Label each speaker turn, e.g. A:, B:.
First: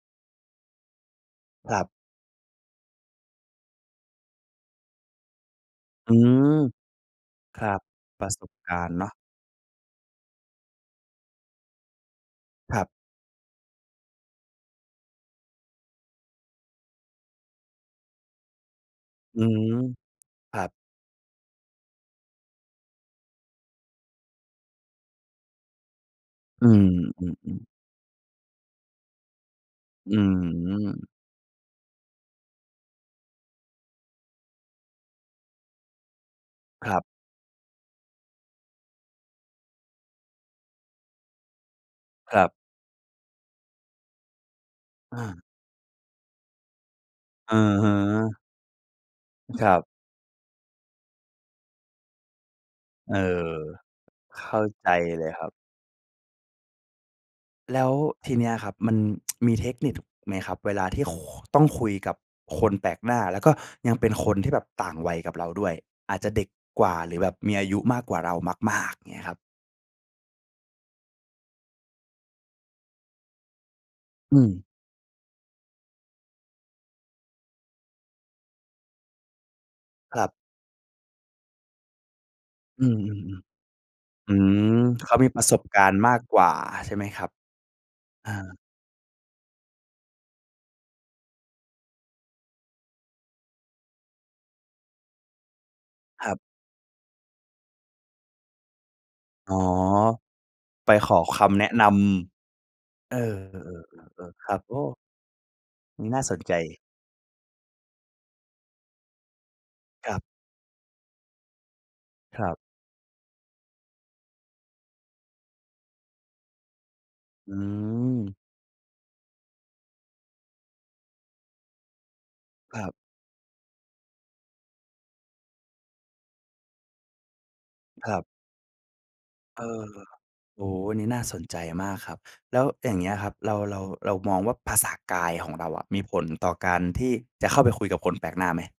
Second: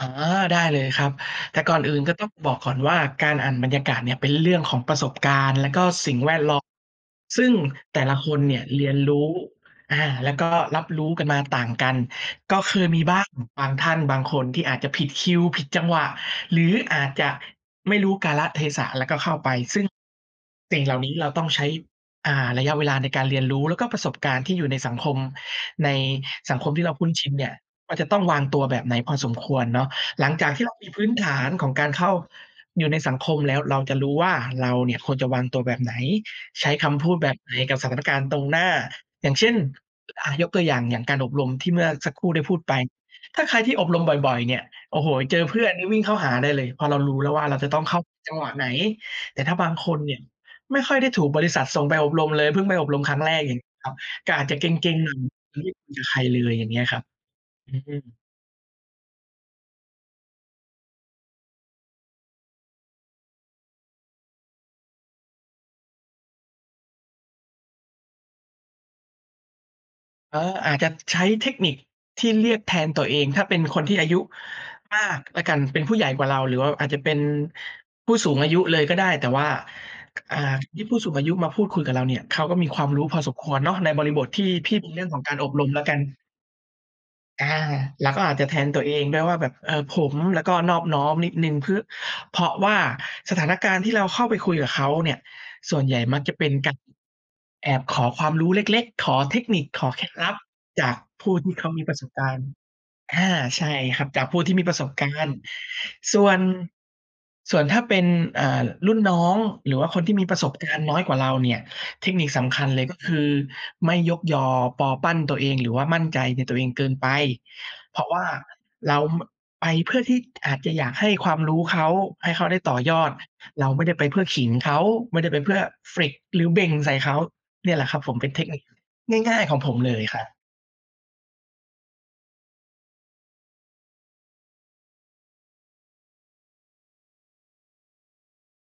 A: อ๋อ ได้เลยครับ แต่ก
B: ค
A: ่
B: ร
A: อน
B: ับ
A: อื่นก็ต้องบอกก่อนว่า การอ่านบรรยากาศเนี่ย เป็นเรื่องของประสบการณ์ แล้วก็
B: อ
A: ส
B: ื
A: ิ่งแวด
B: ม
A: เลาะ ซึ่ง
B: ครับ
A: แต่ละ
B: ปร
A: ค
B: ะ
A: น
B: สบ
A: เนี่ย
B: กา
A: เร
B: ร
A: ี
B: ณ
A: ย
B: ์
A: น
B: เนา
A: ร
B: ะ
A: ู้ อา แล้วก็รับรู้กันมาต่างกัน ก็เ
B: ค
A: ค
B: รับ
A: ยมีบ้าง บางท่าน บางคน ที่อาจจะผิดคิว ผิดจังหวะ หรืออาจจะไม่รู้กาลเทศะ แล้วก็เข้า
B: อื
A: ไป
B: ม
A: ซึ่ง
B: ครับ
A: สิ่งเหล่านี้เราต้องใช้ อ่า ระยะเวลาในการเรียนรู้ แล้วก็ประสบการณ์ที่อยู่ในสังคม ในสัง
B: อื
A: คมที่เราพุ่น
B: ม
A: ชิน เนี่ย
B: ๆ ๆ
A: ว่า จะต้องวางตัวแบบไหนพอสมควรเนาะ
B: อื
A: หลังจากที่เรามีพื
B: ม
A: ้นฐานของการเข้าอยู่ในสังคมแล้ว เราจะรู้ว่า เราเนี่ยควรจะวางตัวแบบไหน ใช้ค
B: ครับ
A: ำพูดแบบไหนกับสถานการณ์ตรงหน้า อย่างเช่น อ่า ยกตัวอย่าง อย่างการอบรมที่เมื่อสักครู่
B: ค
A: ไ
B: ร
A: ด้
B: ั
A: พ
B: บ
A: ูดไป ถ้าใครที่อบรมบ่อย ๆ เนี่ย โอ้โฮ
B: อ
A: เจ
B: า
A: อเพื่อนนี่วิ่งเข้าหาได้เลย เพราะเรารู้แล้วว่า
B: อื
A: เราจะ
B: อ
A: ต้อ
B: ฮ
A: งเข้าจ
B: ึ
A: ังหวะไหน แต่ถ้า
B: ค
A: บา
B: ร
A: ง
B: ับ
A: คนเนี่ยไม่ค่อยได้ถูกบริษัทส่งไปอบรมเลยเพิ่งไปอบรมค
B: เอ
A: ร
B: อ
A: ั้งแรก อย่างเงี้ยครับ ก็
B: เ
A: อ
B: ข
A: าจจะ
B: ้า
A: เก
B: ใจ
A: ร็ง ๆ หน่อย
B: เลยครับ
A: [unintelligible] ใครเลย อย่างเงี้ยครับ อื
B: แล้ว
A: ม
B: ทีเนี้ยครับ มัน มีเทคนิค ท ไหมครับ? เวลาที่ ค ต้องคุยกับคนแปลกหน้า แล้วก็ยังเป็นคนที่แบบต่างวัยกับเราด้วย อาจจะเด็กกว่า หรือแบบมีอายุมากกว่าเรามาก ๆ เงี้ยครับ
A: เออ อาจจะใช้เทคนิคที่เรียกแทนตัวเอง ถ้าเป็นคนที่อายุ
B: อืม
A: มากแล้วกัน เป็นผู้ใหญ่กว่าเรา หรือว่าอาจจะเป็นผู้สูงอายุเลยก็ได้ แต่ว่า
B: ครับ
A: อ่า ยิ่งผู้สูงอายุมาพูดคุยกับเราเนี่ย เขาก็มีค
B: อ
A: ว
B: ื
A: ามรู้พ
B: ม
A: อสมคว
B: ๆ
A: รเนาะ ในบริบ
B: ๆ
A: ท
B: อื
A: ที่ พ
B: ม
A: ี่ เป็นเรื่
B: เ
A: อ
B: ข
A: ง
B: า
A: ของ
B: มี
A: การ
B: ปร
A: อ
B: ะส
A: บร
B: บ
A: ม
B: ก
A: แ
B: า
A: ล้ว
B: ร
A: ก
B: ณ
A: ัน
B: ์มากกว่าใช่ไหมครับ?
A: อา เราก็
B: อ
A: อ
B: า
A: าจจะแทนตัวเองด้วยว่าแบบ เออ ผม แล้วก็นอบน้อมนิดหนึ่ง พึ เพราะว่าสถานการณ์ที่เราเข้าไปคุยกับเขาเนี่ย ส่วนใหญ่มั
B: ค
A: ก
B: ร
A: จ
B: ั
A: ะ
B: บ
A: เป็นการ แอบขอความรู้เล็ก ๆ ขอเทค
B: อ๋อ
A: นิค ขอเคล็ดลับ จ
B: ไป
A: าก
B: ขอ
A: ผู้
B: ค
A: ที่
B: ำ
A: เ
B: แ
A: ข
B: นะ
A: าม
B: น
A: ีประสบการณ์
B: ำ เอ
A: อ
B: อ
A: า ใช่ครับ จาก
B: ๆ
A: ผ
B: ๆ
A: ู้
B: ๆ ค
A: ที
B: รั
A: ่
B: บ
A: มีป
B: โอ
A: ร
B: ้
A: ะสบการณ์
B: นี้
A: ส
B: น่า
A: ่ว
B: ส
A: น
B: นใจ
A: ส่วนถ้าเป็น อ่า รุ่นน้อง หรือว่าคน
B: ค
A: ที
B: รั
A: ่
B: บ
A: มีประสบการณ์น้อยกว่าเราเนี่ย เทคนิค
B: ค
A: ส
B: รั
A: ำ
B: บ
A: คัญเลย ก็คือ ไม่ยกยอปอปั้นตัวเอง หรือว่ามั่นใจในตัวเองเกินไป
B: อื
A: เพราะว่า
B: ม
A: เรา ม ไปเพื่อที่อาจจะอยากให้ความรู้เขา ให้เขาได้ต
B: ค
A: ่อ
B: รับ
A: ยอด เราไม่ได้ไปเพื่อขิงเขา ไม่ได้ไปเพื่อ flex หรือเบ่งใส่เขา เนี่ยแหละครับ
B: ค
A: ผ
B: ร
A: ม
B: ับ
A: เป็นเทคนิคง่าย ๆ ขอ
B: เ
A: ง
B: อ
A: ผม
B: อ
A: เลยครับ
B: โอ้โฮ อันนี้ น่าสนใจมากครับ แล้วอย่างเงี้ยครับ เรา เรา เรามองว่าภาษากายของเราอะ มีผลต่อการที่จะเข้าไปคุยกับคนแปลกหน้าไหม?